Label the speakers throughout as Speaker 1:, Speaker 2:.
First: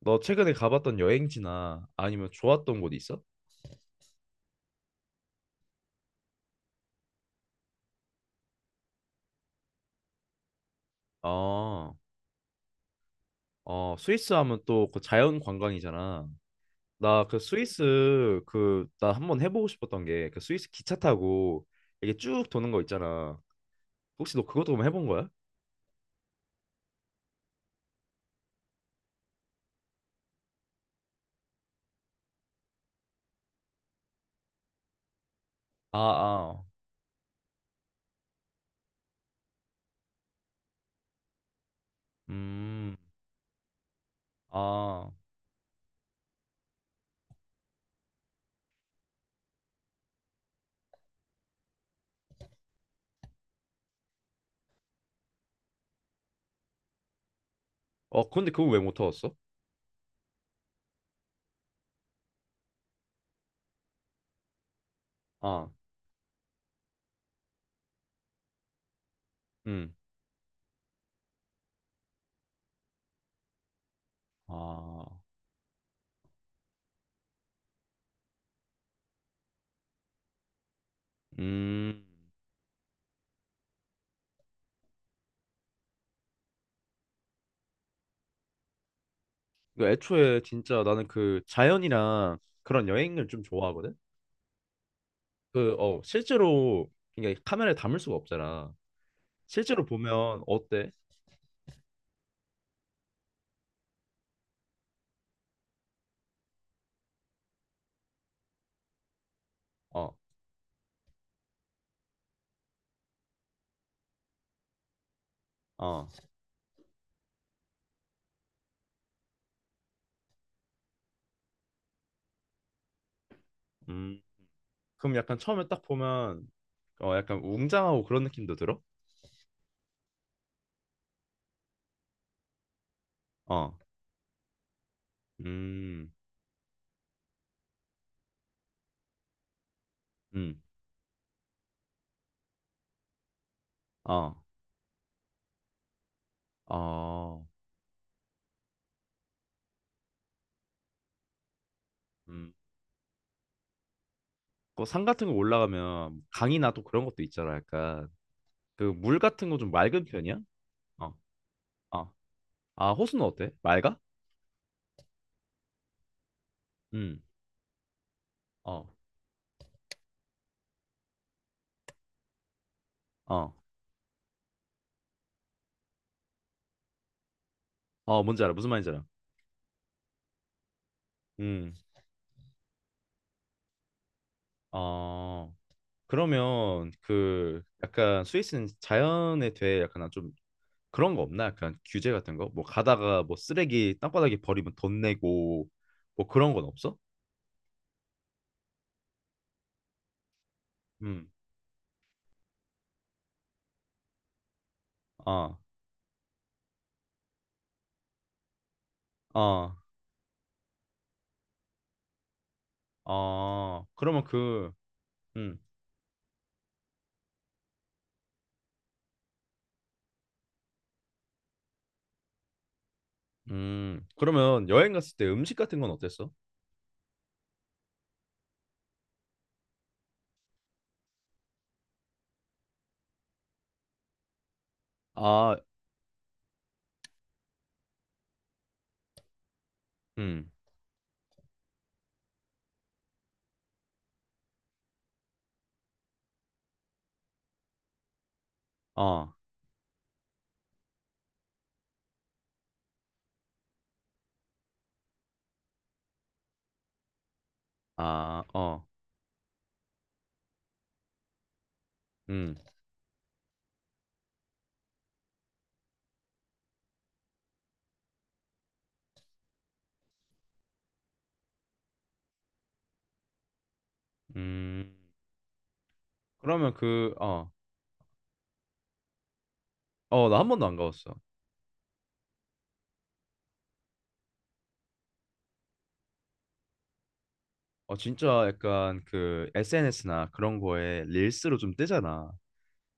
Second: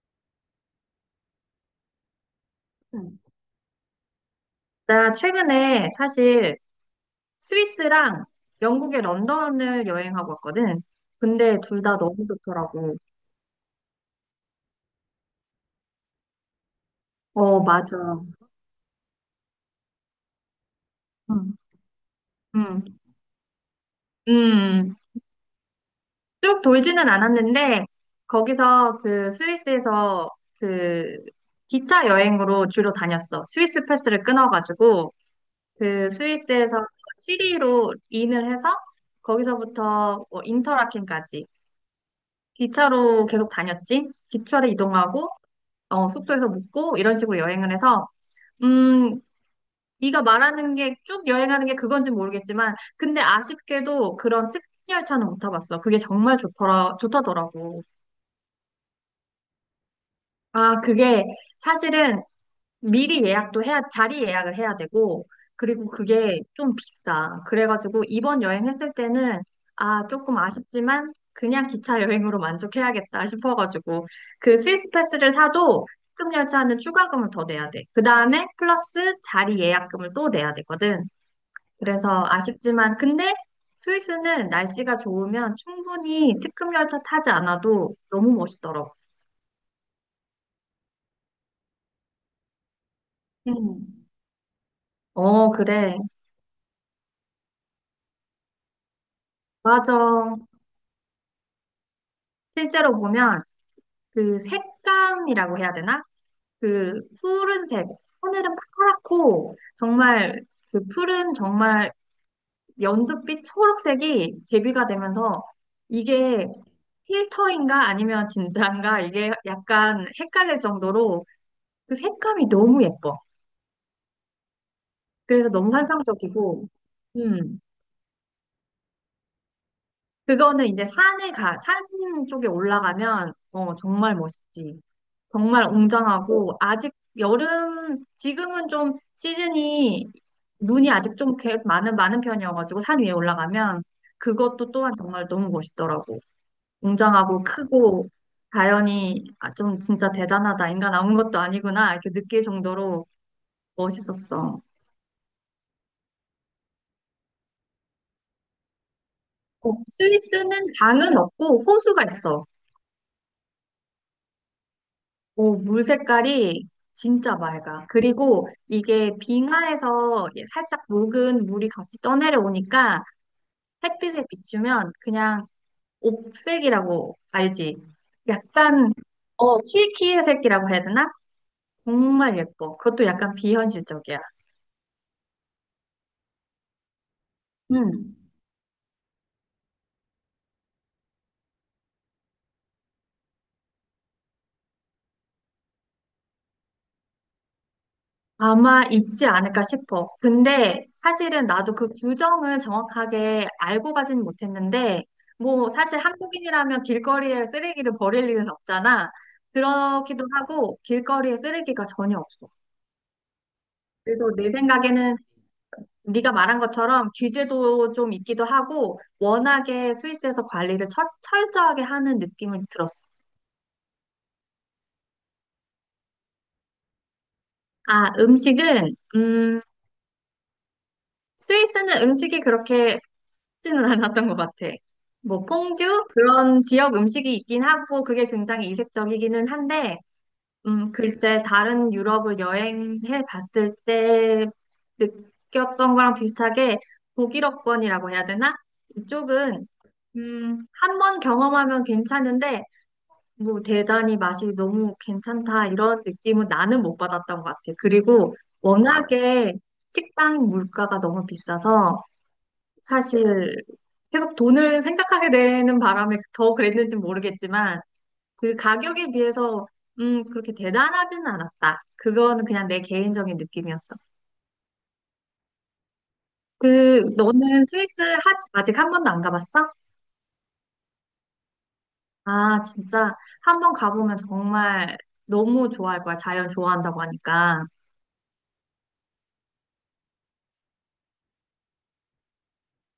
Speaker 1: 너 최근에 가봤던 여행지나 아니면 좋았던 곳
Speaker 2: 음.
Speaker 1: 있어?
Speaker 2: 나 최근에 사실 스위스랑 영국의 런던을 여행하고 왔거든. 근데 둘
Speaker 1: 아,
Speaker 2: 다 너무 좋더라고.
Speaker 1: 어, 스위스 하면 또 그 자연 관광이잖아. 나 그
Speaker 2: 어, 맞아.
Speaker 1: 스위스 그 나 한번 해보고 싶었던 게 그 스위스 기차
Speaker 2: 음,
Speaker 1: 타고 이게 쭉 도는 거
Speaker 2: 음,
Speaker 1: 있잖아. 혹시 너 그것도 한번
Speaker 2: 음.
Speaker 1: 해본 거야?
Speaker 2: 쭉 돌지는 않았는데, 거기서 그 스위스에서 그 기차 여행으로 주로 다녔어. 스위스 패스를 끊어가지고,
Speaker 1: 아,
Speaker 2: 그
Speaker 1: 아,
Speaker 2: 스위스에서 취리로 인을 해서, 거기서부터 뭐 인터라켄까지
Speaker 1: 음,
Speaker 2: 기차로 계속 다녔지. 기차로
Speaker 1: 아,
Speaker 2: 이동하고, 숙소에서 묵고 이런 식으로 여행을 해서 음, 네가 말하는 게 쭉 여행하는 게 그건지 모르겠지만 근데 아쉽게도 그런 특별 열차는 못 타봤어. 그게 정말 좋더라, 좋다더라고.
Speaker 1: 어, 근데 그거 왜 못 타봤어?
Speaker 2: 아, 그게 사실은 미리 예약도 해야, 자리 예약을 해야 되고,
Speaker 1: 아,
Speaker 2: 그리고 그게 좀 비싸. 그래가지고 이번 여행했을 때는,
Speaker 1: 음,
Speaker 2: 아, 조금 아쉽지만, 그냥 기차 여행으로 만족해야겠다 싶어가지고, 그 스위스
Speaker 1: 아,
Speaker 2: 패스를 사도 특급 열차는 추가금을 더 내야 돼. 그 다음에 플러스 자리 예약금을 또 내야 되거든.
Speaker 1: 음.
Speaker 2: 그래서 아쉽지만, 근데 스위스는 날씨가 좋으면 충분히 특급 열차 타지 않아도 너무 멋있더라고.
Speaker 1: 그 애초에 진짜 나는 그 자연이랑 그런 여행을 좀 좋아하거든.
Speaker 2: 음. 어,
Speaker 1: 그,
Speaker 2: 그래.
Speaker 1: 어, 실제로, 이게 카메라에 담을 수가 없잖아. 실제로
Speaker 2: 맞아.
Speaker 1: 보면, 어때?
Speaker 2: 실제로 보면 그 색감이라고 해야 되나? 그 푸른색, 하늘은 파랗고
Speaker 1: 어,
Speaker 2: 정말 그 푸른 정말 연두빛 초록색이 대비가 되면서
Speaker 1: 어,
Speaker 2: 이게 필터인가 아니면 진짜인가 이게 약간 헷갈릴 정도로 그 색감이 너무 예뻐.
Speaker 1: 음. 그럼 약간
Speaker 2: 그래서
Speaker 1: 처음에
Speaker 2: 너무
Speaker 1: 딱 보면,
Speaker 2: 환상적이고,
Speaker 1: 어, 약간
Speaker 2: 음,
Speaker 1: 웅장하고 그런 느낌도 들어?
Speaker 2: 그거는 이제 산에 가, 산 쪽에 올라가면
Speaker 1: 어,
Speaker 2: 정말 멋있지. 정말
Speaker 1: 음,
Speaker 2: 웅장하고 아직 여름 지금은 좀 시즌이
Speaker 1: 음,
Speaker 2: 눈이 아직 좀 많은 편이어가지고 산 위에 올라가면
Speaker 1: 어,
Speaker 2: 그것도 또한 정말 너무 멋있더라고. 웅장하고
Speaker 1: 어,
Speaker 2: 크고 자연이 좀 진짜 대단하다. 인간 아무 것도 아니구나. 이렇게 느낄
Speaker 1: 음.
Speaker 2: 정도로 멋있었어.
Speaker 1: 그산 같은 거 올라가면, 강이나 또 그런 것도 있잖아, 약간. 그 물 같은 거 좀
Speaker 2: 어,
Speaker 1: 맑은 편이야?
Speaker 2: 스위스는
Speaker 1: 어,
Speaker 2: 강은 없고 호수가
Speaker 1: 어.
Speaker 2: 있어.
Speaker 1: 아, 호수는 어때? 맑아?
Speaker 2: 어, 물 색깔이
Speaker 1: 음,
Speaker 2: 진짜 맑아. 그리고
Speaker 1: 어,
Speaker 2: 이게 빙하에서 살짝 녹은 물이 같이 떠내려오니까
Speaker 1: 어,
Speaker 2: 햇빛에 비추면 그냥 옥색이라고 알지?
Speaker 1: 어, 뭔지 알아. 무슨 말인지
Speaker 2: 약간
Speaker 1: 알아.
Speaker 2: 키키의 색이라고 해야 되나?
Speaker 1: 음,
Speaker 2: 정말 예뻐. 그것도 약간 비현실적이야.
Speaker 1: 어. 그러면 그
Speaker 2: 음.
Speaker 1: 약간 스위스는 자연에 대해 약간 좀 그런 거 없나? 약간 규제 같은 거? 뭐 가다가 뭐 쓰레기 땅바닥에 버리면 돈 내고 뭐 그런 건 없어?
Speaker 2: 아마 있지 않을까 싶어. 근데
Speaker 1: 음.
Speaker 2: 사실은 나도 그 규정을 정확하게 알고 가진 못했는데,
Speaker 1: 아,
Speaker 2: 뭐 사실 한국인이라면 길거리에 쓰레기를 버릴 일은 없잖아.
Speaker 1: 아,
Speaker 2: 그렇기도 하고 길거리에 쓰레기가 전혀 없어.
Speaker 1: 아. 그러면
Speaker 2: 그래서 내
Speaker 1: 그,
Speaker 2: 생각에는
Speaker 1: 음,
Speaker 2: 네가 말한 것처럼 규제도 좀 있기도 하고 워낙에 스위스에서 관리를 철저하게 하는 느낌을 들었어.
Speaker 1: 그러면 여행 갔을 때 음식 같은 건 어땠어?
Speaker 2: 아, 음식은 스위스는 음식이 그렇게 쉽지는 않았던 것 같아. 뭐
Speaker 1: 아,
Speaker 2: 퐁듀 그런 지역 음식이 있긴 하고 그게 굉장히 이색적이기는 한데
Speaker 1: 음,
Speaker 2: 글쎄 다른 유럽을 여행해 봤을 때 느꼈던 거랑 비슷하게 독일어권이라고 해야 되나?
Speaker 1: 어,
Speaker 2: 이쪽은 한 번 경험하면 괜찮은데 뭐 대단히 맛이 너무 괜찮다 이런 느낌은 나는 못 받았던 것 같아. 그리고
Speaker 1: 아, 어,
Speaker 2: 워낙에 식당 물가가 너무 비싸서
Speaker 1: 음,
Speaker 2: 사실 계속 돈을 생각하게 되는 바람에 더 그랬는지 모르겠지만 그 가격에 비해서 그렇게 대단하진 않았다. 그거는 그냥 내 개인적인 느낌이었어.
Speaker 1: 음. 그러면
Speaker 2: 그
Speaker 1: 그, 어,
Speaker 2: 너는 스위스 아직 한 번도 안 가봤어?
Speaker 1: 어, 나 한 번도 안 가봤어.
Speaker 2: 아 진짜 한 번 가보면 정말 너무 좋아할 거야. 자연 좋아한다고 하니까.
Speaker 1: 어 진짜 약간 그 SNS나 그런 거에 릴스로 좀 뜨잖아.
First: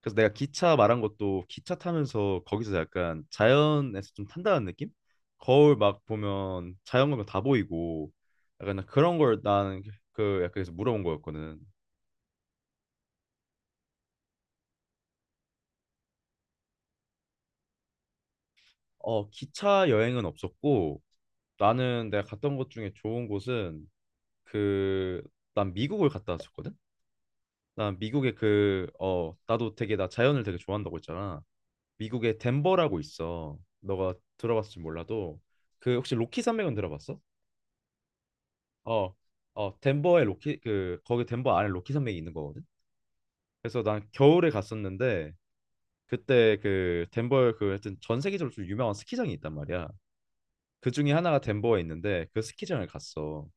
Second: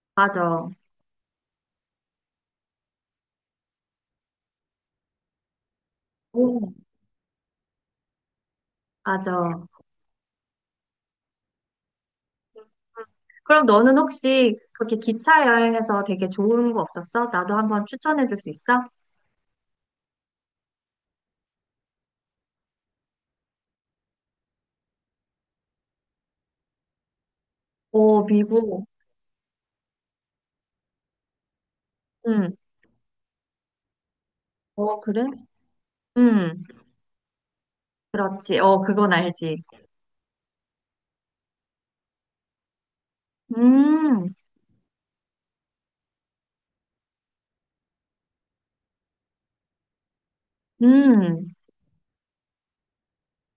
Speaker 1: 그래서 내가
Speaker 2: 맞아.
Speaker 1: 기차 말한 것도 기차 타면서 거기서 약간 자연에서 좀 탄다는 느낌? 거울 막
Speaker 2: 오,
Speaker 1: 보면 자연 보면 다 보이고 약간 그런 걸
Speaker 2: 맞아.
Speaker 1: 나는 그 약간 그래서 물어본 거였거든.
Speaker 2: 그럼 너는 혹시 그렇게 기차 여행에서 되게 좋은 거 없었어? 나도 한번 추천해 줄 수 있어?
Speaker 1: 어 기차 여행은 없었고 나는 내가 갔던 곳 중에 좋은 곳은 그 난 미국을 갔다 왔었거든. 난
Speaker 2: 오,
Speaker 1: 미국의
Speaker 2: 미국.
Speaker 1: 그 어 나도 되게 나 자연을 되게 좋아한다고 했잖아. 미국의
Speaker 2: 응.
Speaker 1: 덴버라고 있어. 너가 들어봤을지
Speaker 2: 어, 그래?
Speaker 1: 몰라도 그 혹시 로키
Speaker 2: 응,
Speaker 1: 산맥은 들어봤어?
Speaker 2: 그렇지. 어, 그건
Speaker 1: 어,
Speaker 2: 알지.
Speaker 1: 어 덴버에 로키 그 거기 덴버 안에 로키 산맥이 있는 거거든. 그래서 난
Speaker 2: 음,
Speaker 1: 겨울에 갔었는데 그때 그 덴버에 그 하여튼 전 세계적으로 좀 유명한 스키장이 있단 말이야. 그 중에 하나가
Speaker 2: 음,
Speaker 1: 덴버에 있는데 그 스키장을 갔어.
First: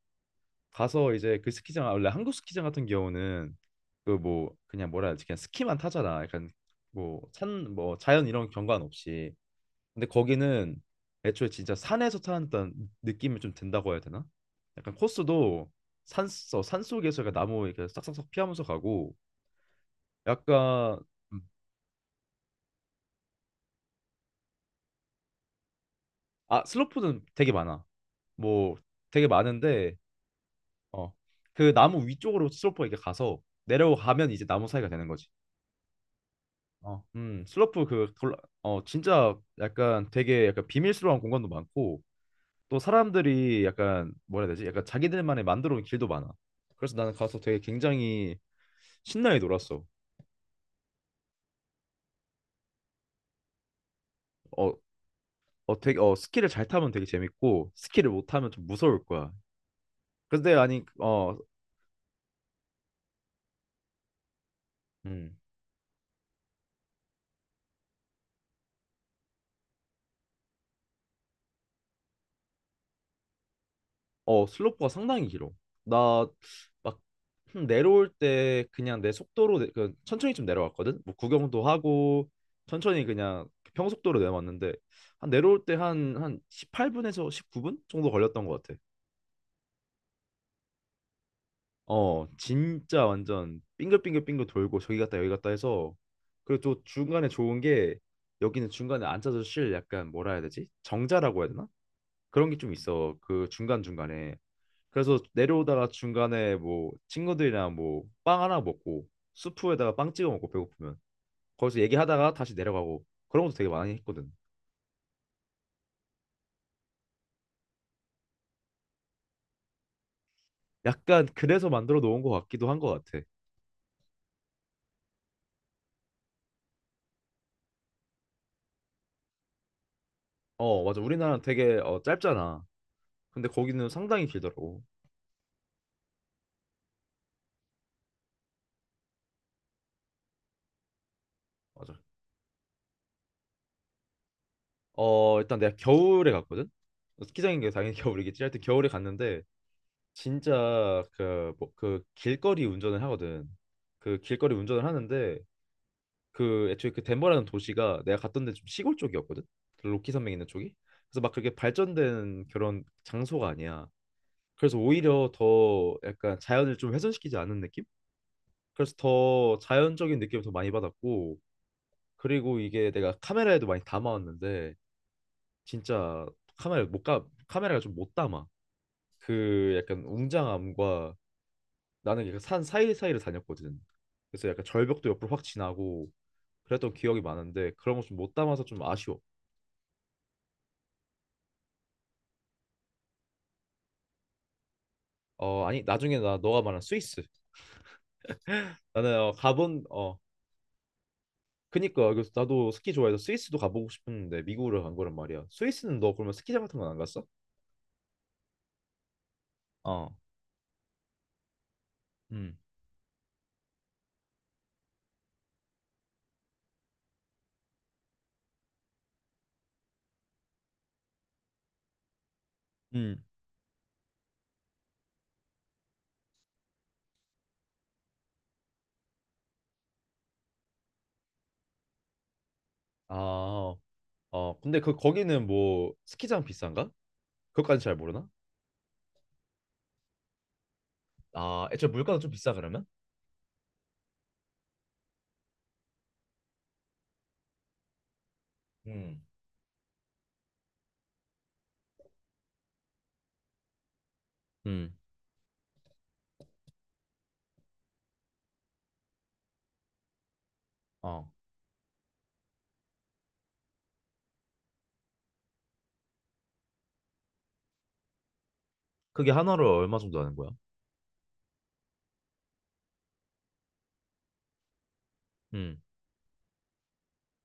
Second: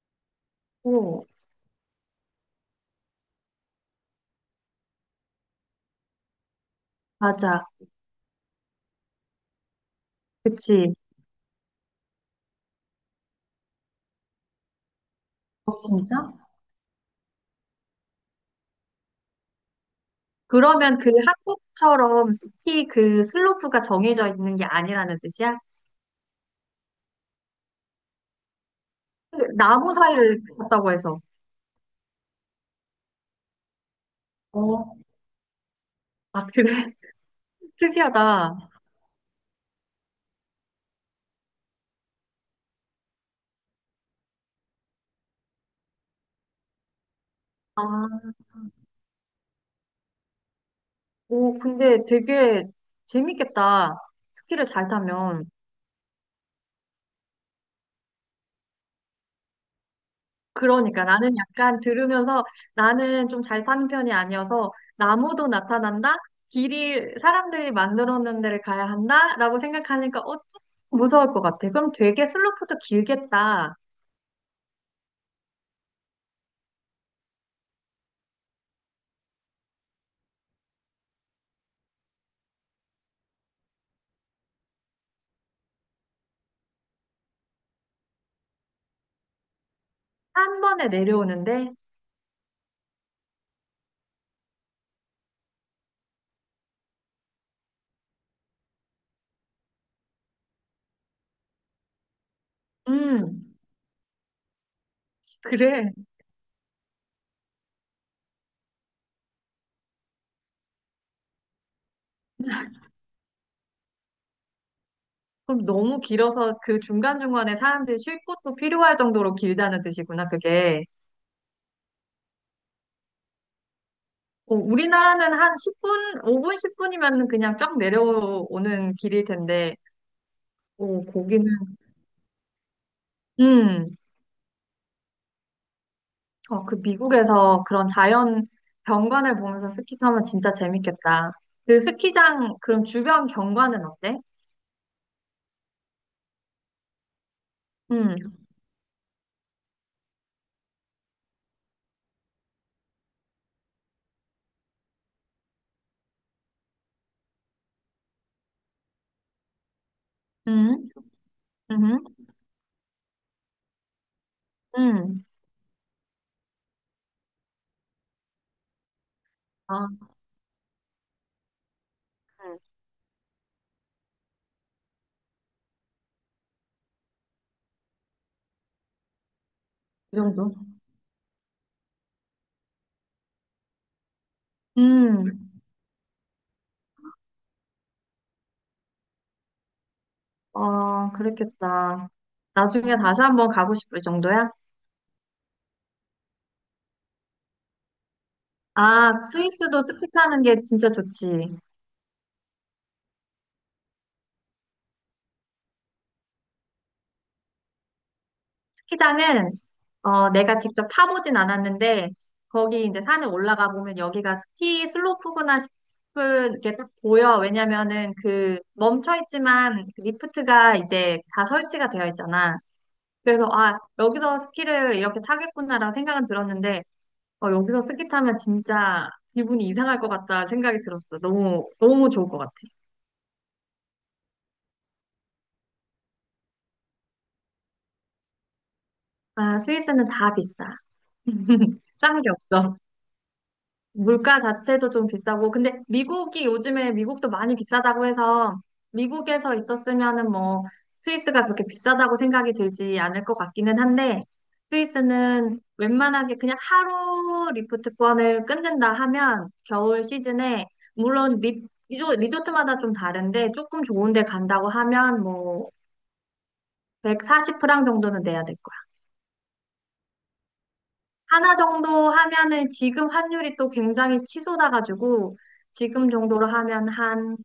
Speaker 1: 가서
Speaker 2: 오,
Speaker 1: 이제 그 스키장 원래 한국 스키장 같은 경우는 그 뭐 그냥 뭐라 해야 되지 그냥 스키만 타잖아. 약간 뭐
Speaker 2: 맞아.
Speaker 1: 산 뭐 자연 이런 경관 없이 근데 거기는
Speaker 2: 그치.
Speaker 1: 애초에 진짜 산에서 타는다 느낌이 좀 든다고 해야 되나? 약간 코스도
Speaker 2: 어,
Speaker 1: 산,
Speaker 2: 진짜?
Speaker 1: 어, 산 속에서 약간 나무 이렇게 싹싹싹 피하면서 가고
Speaker 2: 그러면
Speaker 1: 약간
Speaker 2: 그
Speaker 1: 음.
Speaker 2: 한국처럼 숲히그 슬로프가 정해져 있는 게 아니라는 뜻이야?
Speaker 1: 아 슬로프는 되게 많아. 뭐 되게
Speaker 2: 그 나무
Speaker 1: 많은데
Speaker 2: 사이를 걷다고
Speaker 1: 어
Speaker 2: 해서.
Speaker 1: 그 나무 위쪽으로 슬로프가 이렇게 가서 내려가면 이제 나무 사이가
Speaker 2: 어,
Speaker 1: 되는 거지.
Speaker 2: 아, 그래?
Speaker 1: 어, 슬로프
Speaker 2: 특이하다.
Speaker 1: 어, 진짜 약간 되게 약간 비밀스러운 공간도 많고 또 사람들이 약간 뭐라 해야 되지? 약간 자기들만의 만들어 온 길도 많아. 그래서 나는 가서 되게
Speaker 2: 아,
Speaker 1: 굉장히 신나게 놀았어.
Speaker 2: 오, 근데 되게 재밌겠다. 스키를
Speaker 1: 어,
Speaker 2: 잘 타면.
Speaker 1: 어, 되게, 어, 스키를 잘 타면 되게 재밌고, 스키를 못 타면 좀 무서울 거야. 근데 아니,
Speaker 2: 그러니까 나는
Speaker 1: 어,
Speaker 2: 약간 들으면서 나는 좀 잘 타는 편이 아니어서
Speaker 1: 음,
Speaker 2: 나무도 나타난다? 길이 사람들이 만들어 놓은 데를 가야 한다? 라고 생각하니까 좀 무서울 것 같아. 그럼 되게 슬로프도 길겠다.
Speaker 1: 어, 슬로프가 상당히 길어. 나 막 내려올 때 그냥 내 속도로 그 천천히 좀 내려왔거든. 뭐 구경도 하고 천천히 그냥 평속도로 내려왔는데 한 내려올 때 한 18분에서 19분 정도 걸렸던 것 같아.
Speaker 2: 한 번에 내려오는데?
Speaker 1: 어, 진짜 완전 빙글빙글빙글 돌고 저기 갔다 여기 갔다 해서 그리고 또 중간에 좋은 게 여기는 중간에 앉아서 쉴 약간 뭐라 해야 되지? 정자라고 해야 되나? 그런 게 좀 있어. 그
Speaker 2: 음,
Speaker 1: 중간중간에. 그래서 내려오다가
Speaker 2: 그래.
Speaker 1: 중간에 뭐 친구들이랑 뭐 빵 하나 먹고 수프에다가 빵 찍어 먹고 배고프면 거기서 얘기하다가 다시 내려가고 그런 것도 되게 많이 했거든.
Speaker 2: 그럼 너무 길어서 그 중간중간에 사람들이 쉴 곳도 필요할 정도로 길다는 뜻이구나, 그게.
Speaker 1: 약간 그래서 만들어 놓은 것 같기도 한 것 같아.
Speaker 2: 어, 우리나라는 한 10분, 5분, 10분이면 그냥 쫙 내려오는 길일 텐데,
Speaker 1: 어, 맞아.
Speaker 2: 고
Speaker 1: 우리나라는
Speaker 2: 거기는,
Speaker 1: 되게 어, 짧잖아. 근데 거기는
Speaker 2: 음,
Speaker 1: 상당히 길더라고.
Speaker 2: 그 미국에서 그런 자연 경관을 보면서 스키 타면 진짜 재밌겠다. 그
Speaker 1: 맞아.
Speaker 2: 스키장, 그럼 주변 경관은 어때?
Speaker 1: 어 일단 내가 겨울에 갔거든. 어, 스키장인 게 당연히
Speaker 2: 음,
Speaker 1: 겨울이겠지. 하여튼 겨울에 갔는데 진짜 그 뭐 그 길거리 운전을 하거든. 그 길거리 운전을 하는데 그 애초에 그 덴버라는 도시가 내가 갔던 데 좀 시골 쪽이었거든. 그 로키 산맥 있는 쪽이.
Speaker 2: 음,
Speaker 1: 그래서 막 그렇게
Speaker 2: 음,
Speaker 1: 발전된 그런 장소가 아니야. 그래서
Speaker 2: 음,
Speaker 1: 오히려 더 약간 자연을 좀 훼손시키지 않은 느낌? 그래서 더
Speaker 2: 아,
Speaker 1: 자연적인 느낌을 더 많이 받았고 그리고
Speaker 2: 응.
Speaker 1: 이게 내가 카메라에도 많이 담아왔는데 진짜 카메라가 좀 못 담아 그 약간
Speaker 2: 이 정도?
Speaker 1: 웅장함과 나는 약간 산 사이사이를 다녔거든 그래서 약간 절벽도 옆으로 확
Speaker 2: 음,
Speaker 1: 지나고 그랬던 기억이 많은데 그런 거 좀 못 담아서 좀 아쉬워
Speaker 2: 그랬겠다. 나중에 다시 한번 가고 싶을 정도야?
Speaker 1: 어 아니 나중에 나 너가 말한 스위스 나는
Speaker 2: 아,
Speaker 1: 어,
Speaker 2: 스위스도
Speaker 1: 가본
Speaker 2: 스키
Speaker 1: 어
Speaker 2: 타는 게 진짜 좋지.
Speaker 1: 그니까 그래서 나도 스키 좋아해서 스위스도 가보고 싶었는데 미국으로 간 거란 말이야. 스위스는 너 그러면 스키장 같은 건 안 갔어?
Speaker 2: 스키장은
Speaker 1: 어
Speaker 2: 내가 직접 타보진 않았는데
Speaker 1: 음.
Speaker 2: 거기 이제 산에 올라가 보면 여기가 스키 슬로프구나 싶은 게 딱 보여. 왜냐면은 그 멈춰 있지만 그 리프트가 이제 다 설치가 되어 있잖아.
Speaker 1: 음.
Speaker 2: 그래서 여기서 스키를 이렇게 타겠구나라고 생각은 들었는데 어, 여기서 스키 타면 진짜 기분이 이상할 것 같다 생각이 들었어. 너무 너무 좋을 것 같아.
Speaker 1: 아, 어, 근데 그 거기는 뭐 스키장 비싼가? 그것까지 잘 모르나?
Speaker 2: 아 스위스는 다 비싸.
Speaker 1: 아, 애초에 물가도
Speaker 2: 싼 게
Speaker 1: 좀 비싸
Speaker 2: 없어.
Speaker 1: 그러면?
Speaker 2: 물가 자체도 좀 비싸고, 근데 미국이 요즘에 미국도 많이 비싸다고 해서
Speaker 1: 음.
Speaker 2: 미국에서 있었으면은 뭐 스위스가 그렇게 비싸다고 생각이 들지 않을 것 같기는 한데
Speaker 1: 음,
Speaker 2: 스위스는 웬만하게 그냥 하루 리프트권을 끊는다 하면 겨울 시즌에
Speaker 1: 어.
Speaker 2: 물론 리조트마다 좀 다른데 조금 좋은 데 간다고 하면 뭐 140프랑 정도는 내야 될 거예요.
Speaker 1: 그게 하나로 얼마 정도 하는 거야?
Speaker 2: 하나 정도 하면은 지금 환율이 또 굉장히 치솟아가지고
Speaker 1: 음,
Speaker 2: 지금 정도로 하면 한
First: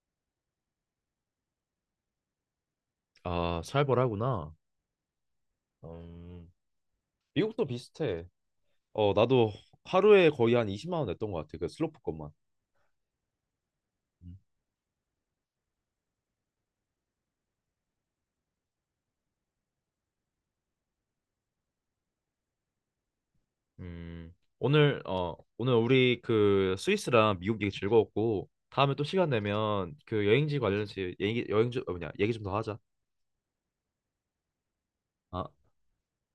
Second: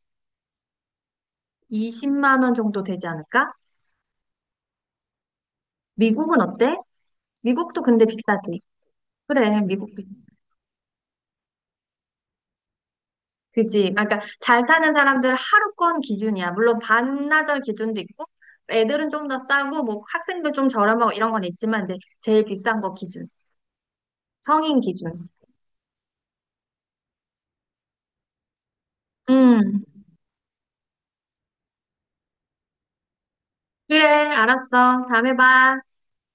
Speaker 2: 20만 원 정도 되지 않을까?
Speaker 1: 아, 살벌하구나.
Speaker 2: 미국은
Speaker 1: 음,
Speaker 2: 어때?
Speaker 1: 미국도
Speaker 2: 미국도 근데
Speaker 1: 비슷해.
Speaker 2: 비싸지.
Speaker 1: 어, 나도
Speaker 2: 그래, 미국도.
Speaker 1: 하루에 거의 한 20만 원 냈던 것 같아. 그 슬로프 것만.
Speaker 2: 그지. 아, 그러니까
Speaker 1: 음,
Speaker 2: 잘 타는 사람들은 하루권 기준이야. 물론 반나절 기준도 있고 애들은 좀 더 싸고 뭐 학생들 좀 저렴하고 이런 건 있지만 이제 제일 비싼 거 기준.
Speaker 1: 음,
Speaker 2: 성인
Speaker 1: 오늘,
Speaker 2: 기준.
Speaker 1: 어, 오늘 우리 그 스위스랑 미국 얘기 즐거웠고, 다음에 또 시간 내
Speaker 2: 음.
Speaker 1: 면 그 여행지 관련해서 얘기, 여행지, 어, 뭐냐, 얘기 좀 더 하자.
Speaker 2: 그래, 알았어. 다음에
Speaker 1: 아,
Speaker 2: 봐.